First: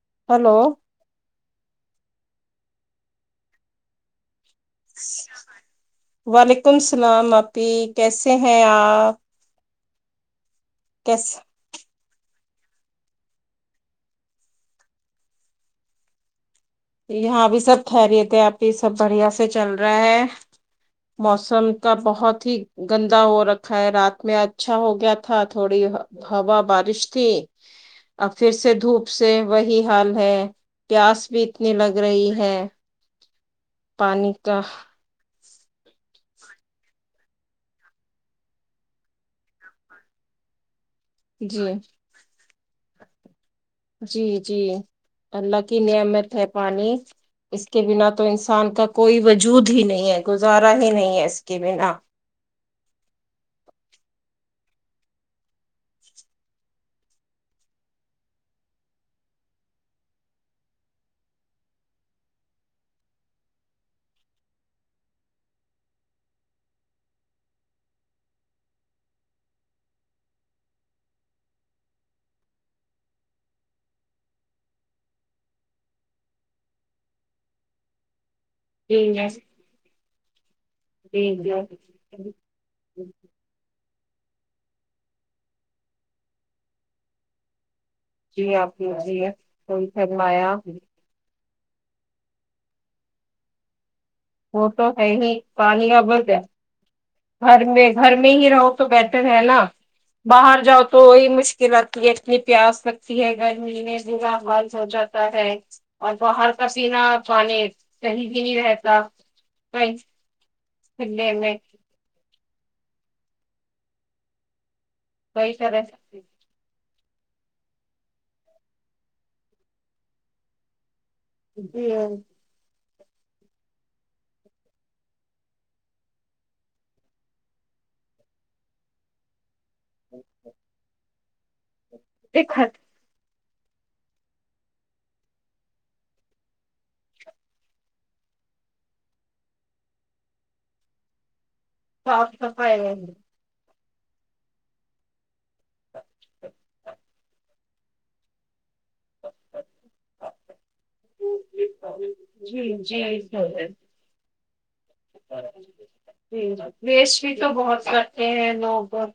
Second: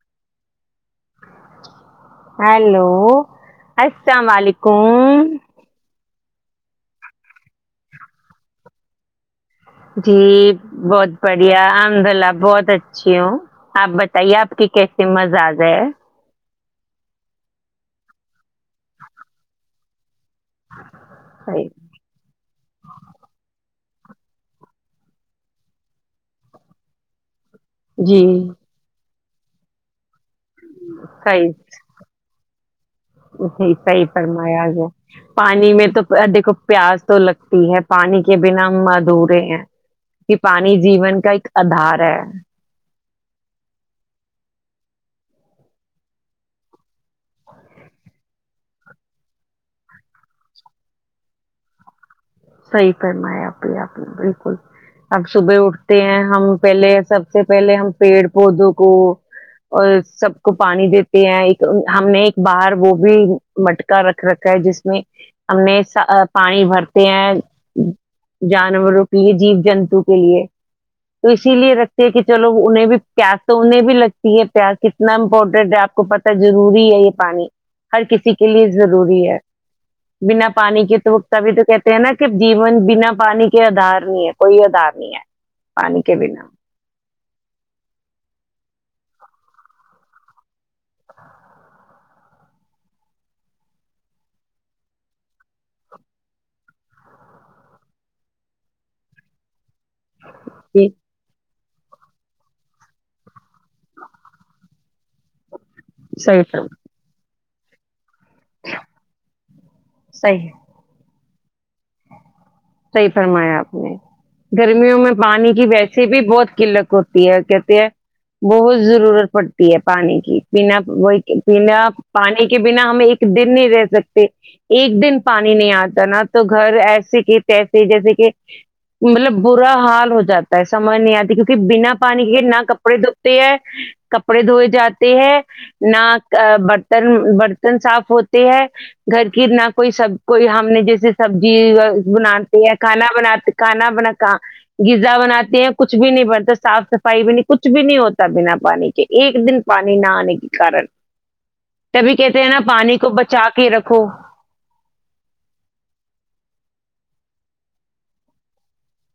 [unintelligible] [unintelligible] [inaudible] [unintelligible] کیسے [unintelligible] [unintelligible] [unintelligible] [unintelligible] صحیح [unintelligible] ا [unintelligible] جی [unintelligible] [unintelligible] پانی کا [unintelligible] [unintelligible] جی [unintelligible] [unintelligible] [unintelligible] [unintelligible] [unintelligible] جی جی جیون جی بینا پانی کے عادات کوی ادار نہیں پانی کے بینا [inaudible] وہ تو ہیں ہی پانی [inaudible] گھر میں گھر میں ہی رایوں تو بہتر ہے نا باہر جاو جی تو ہی مش اتنی پیاس لگتی ہے گھر میں [inaudible] اور صحیح بہت فرم پسینا اتا [inaudible] کاہی بھی نہیں دیتا صحیح [inaudible] [inaudible] صحافی فرمایا آپ نے گروں میں کئی پانی کی طرح ویسے بھی بہت قلت ہوتی کہتے ہیں بہت ضرورت پڑتی ہے پانی کی بنا وہ پنا جی پانی کے بناا ہمیں ایک دن نہیں رہ سکتے ایک دن پانی نہیں آتا نا تو گھر ایسے کی تسے ایسے جیسے کہ مطلب برا حال ہو جاتا ہے سمجھ نہیں آتی کیونکہ بنا پانی کے نہ دقت کپڑے دو کپڑے دھوئے جاتے ہیں نہ برتن برتن صاف ہوتے ہیں گھر کی نہ کوئی سب کوئی ہم نے جیسے جی صاف بناتے ہیں صفائی کھانا بناتے کھانا بنا کہ غذا بناتے ہیں کچھ بھی نہیں بنتا صاف صفائی بھی نہیں کچھ بھی نہیں ہوتا بنا پانی کے ایک دن پانی نہ آنے کے کارن تبھی کہتے ہیں نا جی پانی کو بچا کے رکھو ج ویسٹ بھی تو بہت کرتے ہیں لوگ بہت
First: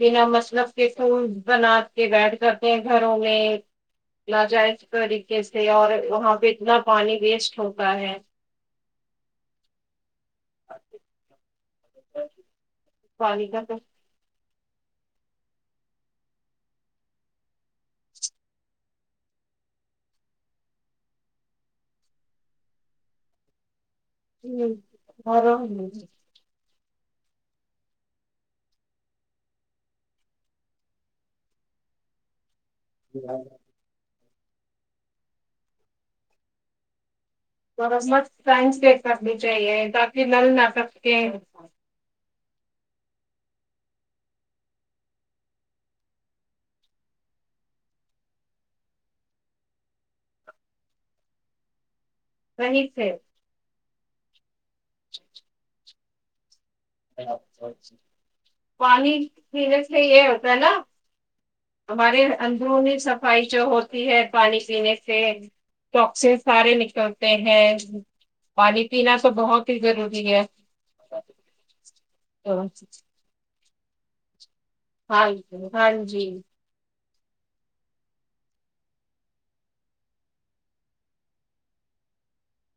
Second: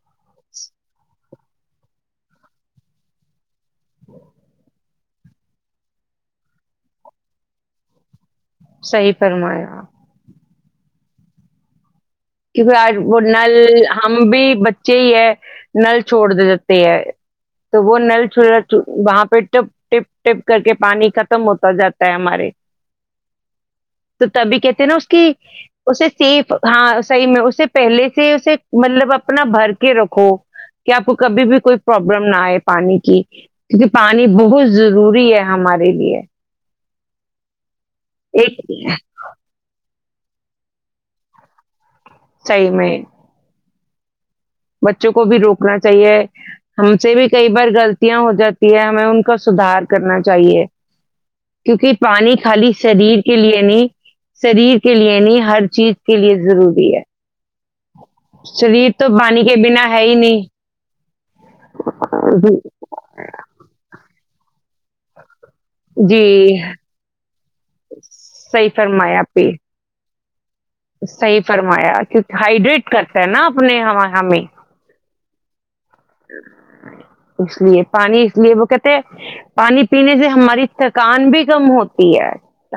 بنا مطلب کے پول بنا کے بیھ کرتے ہیں گھروں میں لا جائےز طریقے سے اور وہاں پہ اتنا پانی ویسٹ ہوتا ہے صحی فرمایا کیونکہ آج وہ پانی نل کا تو ہم بھی بچے ہی ہے نل چھوڑ دیتے ہے تو وہ نل چھ وہاں پہ ٹپ ٹپ ٹپ کر کے پانی ختم ہوتا جاتا ہے ہمارے تو تبھی ہوں، کہتے ہیں نا اس کی اور اسے سیف ہاں صحیح میں اسے پہلے سے اسے مطلب اپنا بھر کے رکھو کہ آپ کو کبھی بھی کوئی پرابلم نہ آئے پانی کی کیونکہ پانی بہت ضروری ہے ہمارے لیے مت ایک فنس دیک کرنی چاہیے تاکہ ج نل نہ سب کے صی میں بچوں کو بھی روکنا چاہیے ہم سے بھی کئی بار غلطیاں ہو جاتی ہے ہمیں ان کا سدھار کرنا چاہیے کیونکہ پانی خالی صحیح سے شریر کے لیے نہیں سری کے لیے نہیں ہر چیز کے لیے ضرور ہ تو پانی کے پینے بنا سے ہے ہی یہ نہیں ہوتا ہے نا ہمارے اندرونی صفائی جو ہوتی ہے پانی کی جینے سے جی ٹواکس سارے نکلتے ہیں صحیح پانی پینا فرمایا تو پی بہت ہی ضروری ہے تو ہائڈریٹ کرتے ہیں نا اپنے یہ ہمیں ہاں ہاں جی اس لیے پانی اس لیے وہ کہتے ہیں پانی پینے سے ہماری تھکان بھی کم ہوتی ہے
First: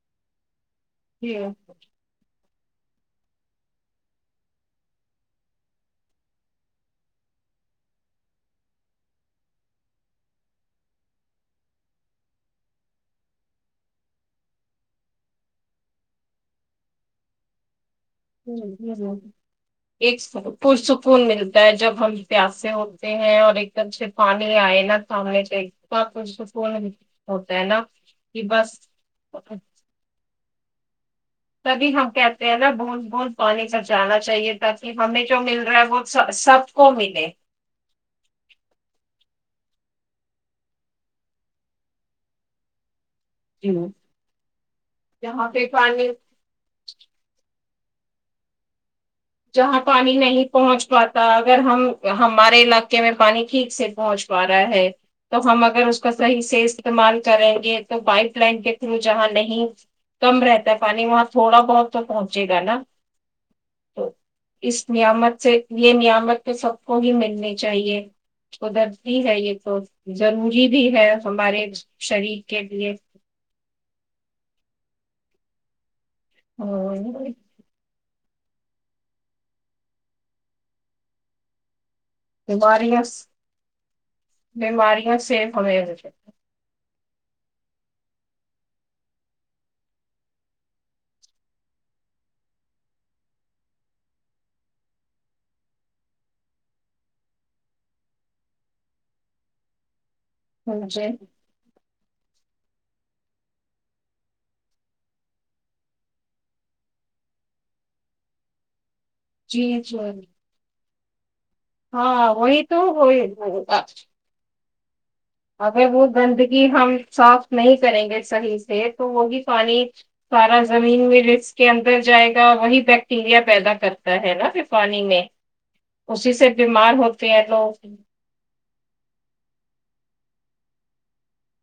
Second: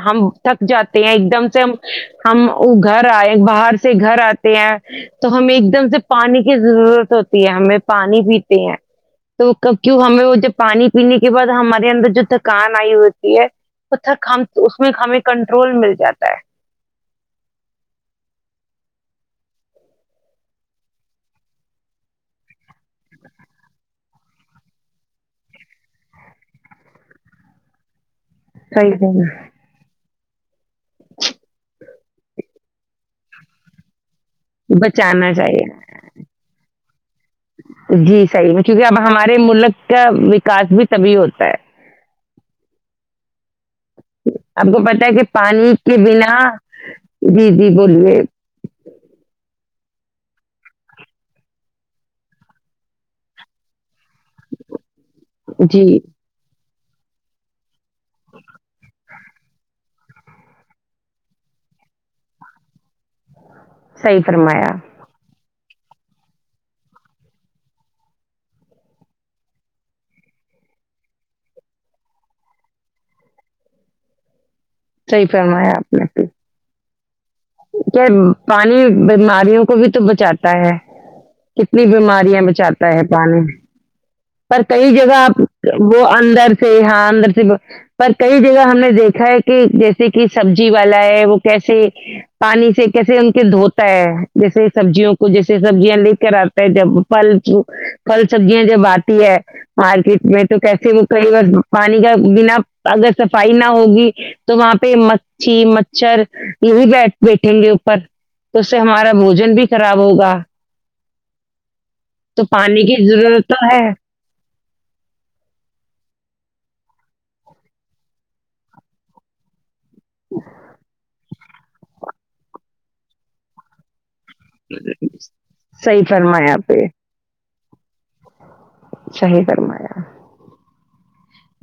ہم تک جاتے ہیں ایک دم ہ سے ہم وہ گھر آئے باہر سے گھر آتے ہیں تو ہمیں ایک دم سے پانی کی ضرورت ہوتی ہے ہمیں پانی پیتے ہیں تو کیوں ہمیں وہ جب پانی پینے کے بعد ہمارے اندر جو تھکان آئی ہوتی ہے وہ تھک ہم تو اس میں ہمیں کنٹرول مل جاتا ہے ہ ہ ایک پرسکون ملتا ہے جب ہم پیاسے ہوتے ہیں اور ایک دم سے پانی آئے نا سامنے سے اتنا پرسکون ہوتا ہے نا کہ بس صحیح ا اب بھی ہم کہتے ہیں نا بول بول پانی کر جانا چاہیے تاکہ ہمیں بچانا جو مل رہا چاہیے ہے وہ سب کو ملے جی صحیح میں چونکہ اب ہمارے ملک کا وکاس بھی تبھی ہوتا ہے آپ کو پتا ہے کہ یہاں پہ پانی کے بنا جی جی بولیے جہاں پانی نہیں پہنچ پاتا اگر ہم ہمارے علاقے میں پانی ٹھیک سے پہنچ پا رہا ہے تو ہم جی اگر اس کا صحیح سے استعمال کریں گے پائپ لائن کے تھرو جہاں نہیں کم رہتا ہے پانی وہاں تھوڑا بہت تو پہنچے گا نا تو صحیح فرمایا اس نعمت سے یہ نیامت تو سب کو ہی ملنی چاہیے قدرتی ہے یہ تو ضروری بھی ہے ہمارے شریر کے لیے صی فرمایاپ [unintelligible] کیا پانی بیماریوں کو بھی تو بچاتا ہے کتنی بیماری بچاتا بیماریاں ہے پانی پر کئی بیماریوں جگہ سے ہمیں وہ اندر سے یہاں ر سے پر کئی جگہ ہم نے دیکھا ہے کہ جیسے کہ سبزی والا ہے وہ کیسے پانی سے کیسے ان کے دھوتا ہے جیسے سبزیوں کو جیسے سبزیاں لے کر آتا ہے جب پل پھل سبزیاں جب آتی ہے مارکیٹ میں تو کیس ہ کہی بس پانی کا بنا اگر صفائی نہ ہوگی تو وہاں پہ مچھی مچھر یہی بیٹھ بیٹھیں گے اوپر تو سے ہمارا بوجن بھی جی خراب جی ہوگا ہاں وہ تو پانی کی ہوئی ضرورت مے تو ہے اگر وہ گندگی ہم صاف نہیں کریں گے صحیح سے تو ہوگی پانی سارا زمین میںل کے اندر جائے گا وہی بیکٹیریا پیدا کر ہے نا پھر پانی میں صحیح اسی سے فرمایا آپ نے بیمار ہوتے ہیں لوگ ہ شاہی فرمایا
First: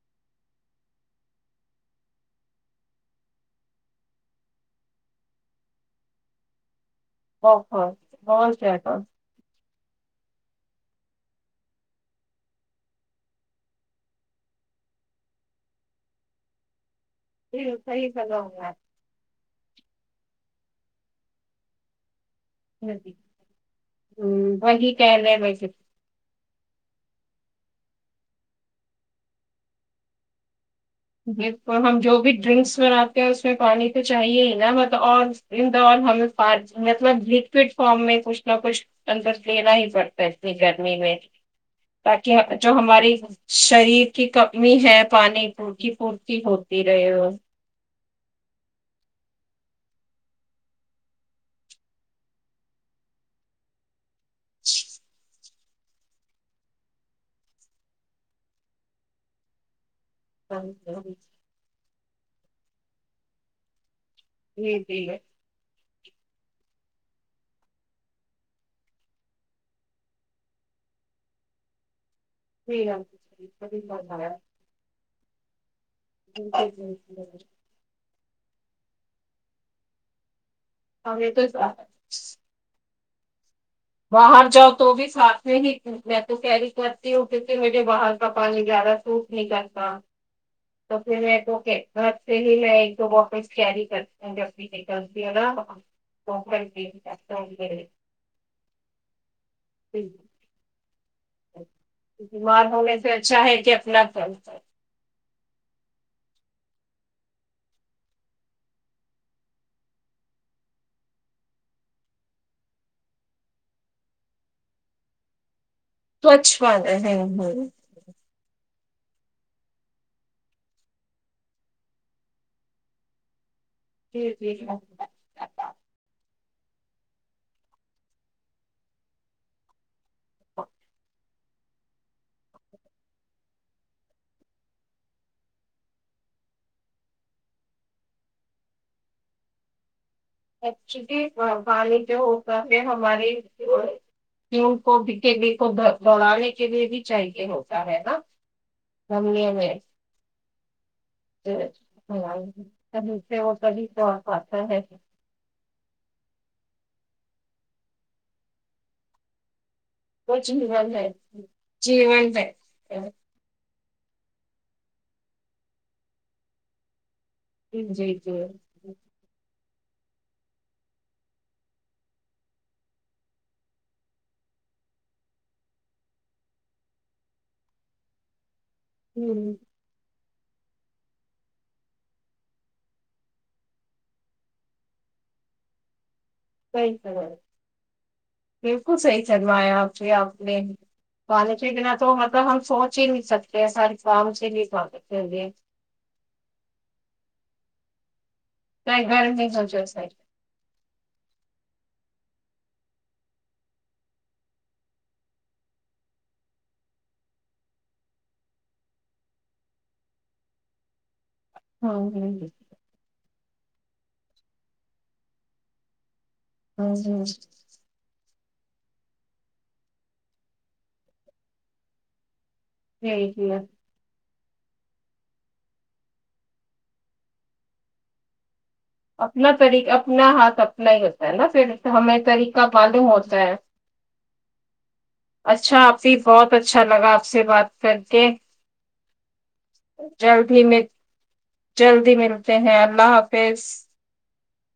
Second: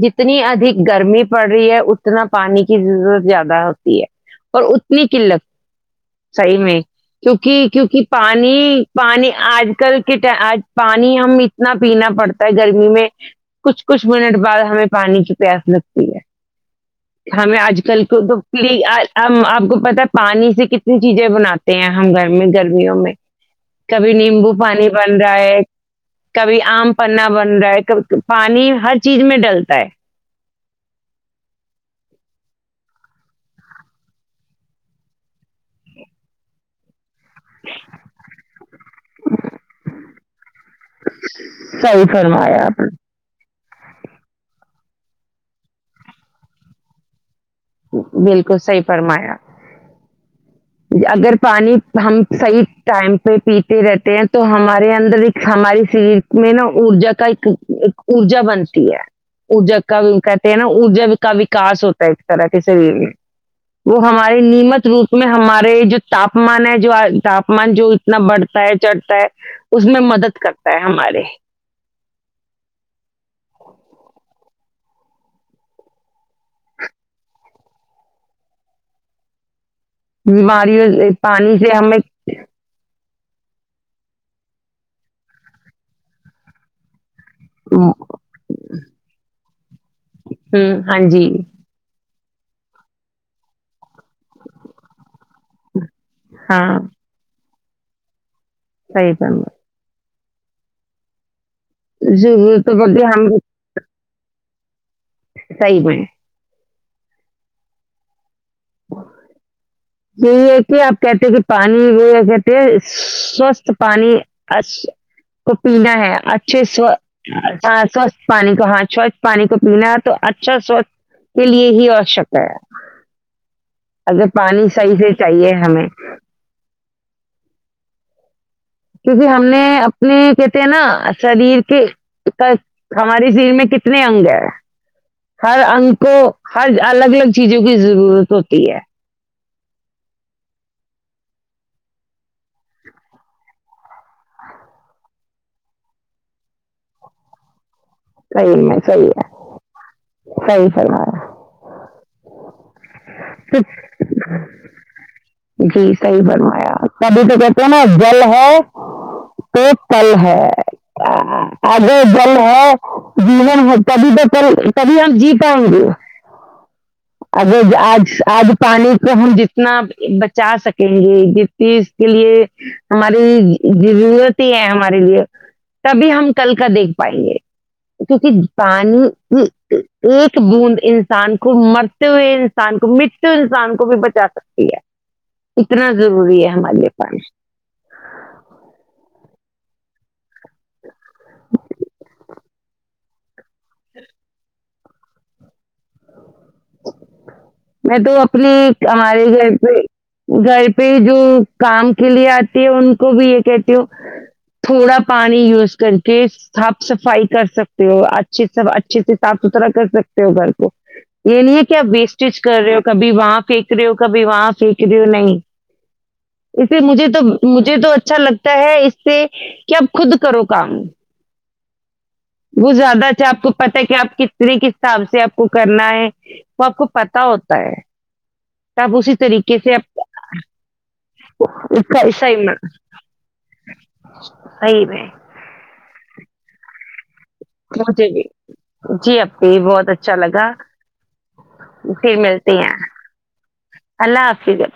جتنی ادھک گرمی پڑ رہی ہے اتنا پانی کی ضرورت زیادہ ہوتی ہے اور اتنی قلت صحیح میں کیونکہ بہت کیونکہ بہت پانی زیادہ پانی آج کل کےٹ آج پانی ہم اتنا پینا پڑتا ہے گرمی میں کچھ کچھ منٹ بعد ہمیں پانی کی پیاس لگتی ہے ہمیں صحیح آج کل صحیح کو تو سزا ہوا پلیب کو پتا پانی سے کتنی چیزیں بناتے ہیں ہم گھر گرمیوں میں کبھی نیمبو پانی وہی بن رہا کہنے ہے میں کبھی آم پنا بن رہا ہے کبھی پانی ہر چیز میں ڈلتا ہے بالکل ہم جو بھی ڈرنکس بناتے ہیں اس میں پانی تو چاہیے ہی نا اور دا ہمیں مطلب لکوڈ فارم میں کچھ نہ کچھ اندرست لینا ہی پڑتا ہے انی گرمی میں صحیح تاکہ فرمایا جو آپ ہماری شریر کی کمی ہے پانی پ کی پورتی ہوتی رہے وہ بالکل صحی فرمایا اگر پانی ہم صحیح ٹائم پہ پیتے رہتے ہیں تو ہمارے اندر ایک ہمارے شریر میں نا ارجا کا ایک ارجا بنتی ہے ارجا کہتے ہیں نا ارجا کا وکا ہوتا تھیکس ترقی سے بھی وہ ہمارے جی نیمت جی روپ میں ہمارے جو تاپمان ہے جو تاپمان جو اتنا بڑھتا ہے چڑھتا ہے اس میں مدد کرتا ہے ہمارے [unintelligible] ج ج [unintelligible] ہمیں تو پانی سے ہمیں باہر جاؤ تو بھی ساتھ میں ہی میں تو کہ رہی کہ کی پھر مجھے باہر کا پانی زیادہ سوٹ نکلتا تو ہاں پھر جی میں تو کہ پلی میں ایک دو باپس کیری کرتی جیتی ہے نا کون کو اے صحی چم [inaudible] بیمار ضرورت ہونے ہوتی سے اچھا ہے کہ اپنا سر سر صی میں یہی ہے کہ آپ کہتے ہیں کہ پانی یہ کہتے ہیں سوستھ پانی کو پینا ہے سوچھ اچھے پانا ہے سوستھ پانی کو ہاں سوچھ پانی کو پینا ہے تو اچھا سوچھ کے لیے ہی آشک ہے اچھا جی جی پانی صحیح سے چاہیے ہمیں کیونکہ ہم نے نہیںیک کہتے ہیں نا شریر کے ہمارے شریر میں کتنے اگ ہے ہر انگ کو ہر الگ الگ چیزوں کی ضرورت ہوتی ہے ایکچولی پانی جو ہوگا ہے ہمارےوں کو کو دوڑانے کے لیے بھی چاہیے ہوگ رہ ہے صحیح میں صحیح ہے گمنی میں صحیح فرمایا [inaudible] کہیں سے وہ کبھی پتا ہے جی صحیح فرمایا تبھی تو کہتے ہیں نا جل ہے پ تل وہ ہے جیون ہے آگے جل ہے ج کبھی تو کبھی ہم جی پائ گے اگر جی آج جی جی آج پانی کہن ج اتنا بچا سکیں گے جس چیز کے لیے ہماری ضرورت ہی ہے ہمارے لیے تبھی ہم کل کا دیکھ پائیں گے کیونکہ پانی ہوں ایک بوند انسان کو مر ہوئے انسان کو متو انسان کو بھی بچا سکتی ہے اتنا رور ضری ہے ہمارے صحیح پاس فرمایا ایا آ سے آپ نے پالنا تو مطلب ہم سوچ ہی نہیں سکتے پ ساری کام چ نہیں پ ا بھی میں تو اس ہمارے گھر ہو پہ چاہے سائڈ گھر پہ جو کام کے لیے اتی ہے ان کو بھی یہ کہتی ہوں تھوڑا پانی یوز کر کے صاف صفائی کر سکتے ہو اچے سب اچھے سے صاف ستھرا کر سکتے ہو گھر کو یہ نہیں کہ آپ ہوں بیس ہوں سٹچ کر رہے ہو کبھی وہاں پے سیکھ رہی ہو کبھی وہاں سیکھ رہی ہو نہیں اسے ہوں مجھے تو ہوں مجھے تو اچھا لگتا ہے اس سے کہ اب خود کرو کام وہ زیادہ اچھا جی آپ کو جی پت ہے کہ آپ ک یہ کس حساب سے آپ کو کرنا ہے وہ آپ کو پتا ہوتا ہے تو آپ اسی اپنا طریقے سے طریقہ آپ اپنا ہاتھ اپنا ہی ہوتا ہے نا پھر اس کا ہمیں حصہ طریقہ معلوم ہوتا ہے صحیح میں اچھا آپ کی بہت اچھا لگا سے بات کر مجھے بھی کے جی اپی بہت اچھا لگا جلدی مل جلدی ملتے ہیں اللہ حافظ اللہ حافظ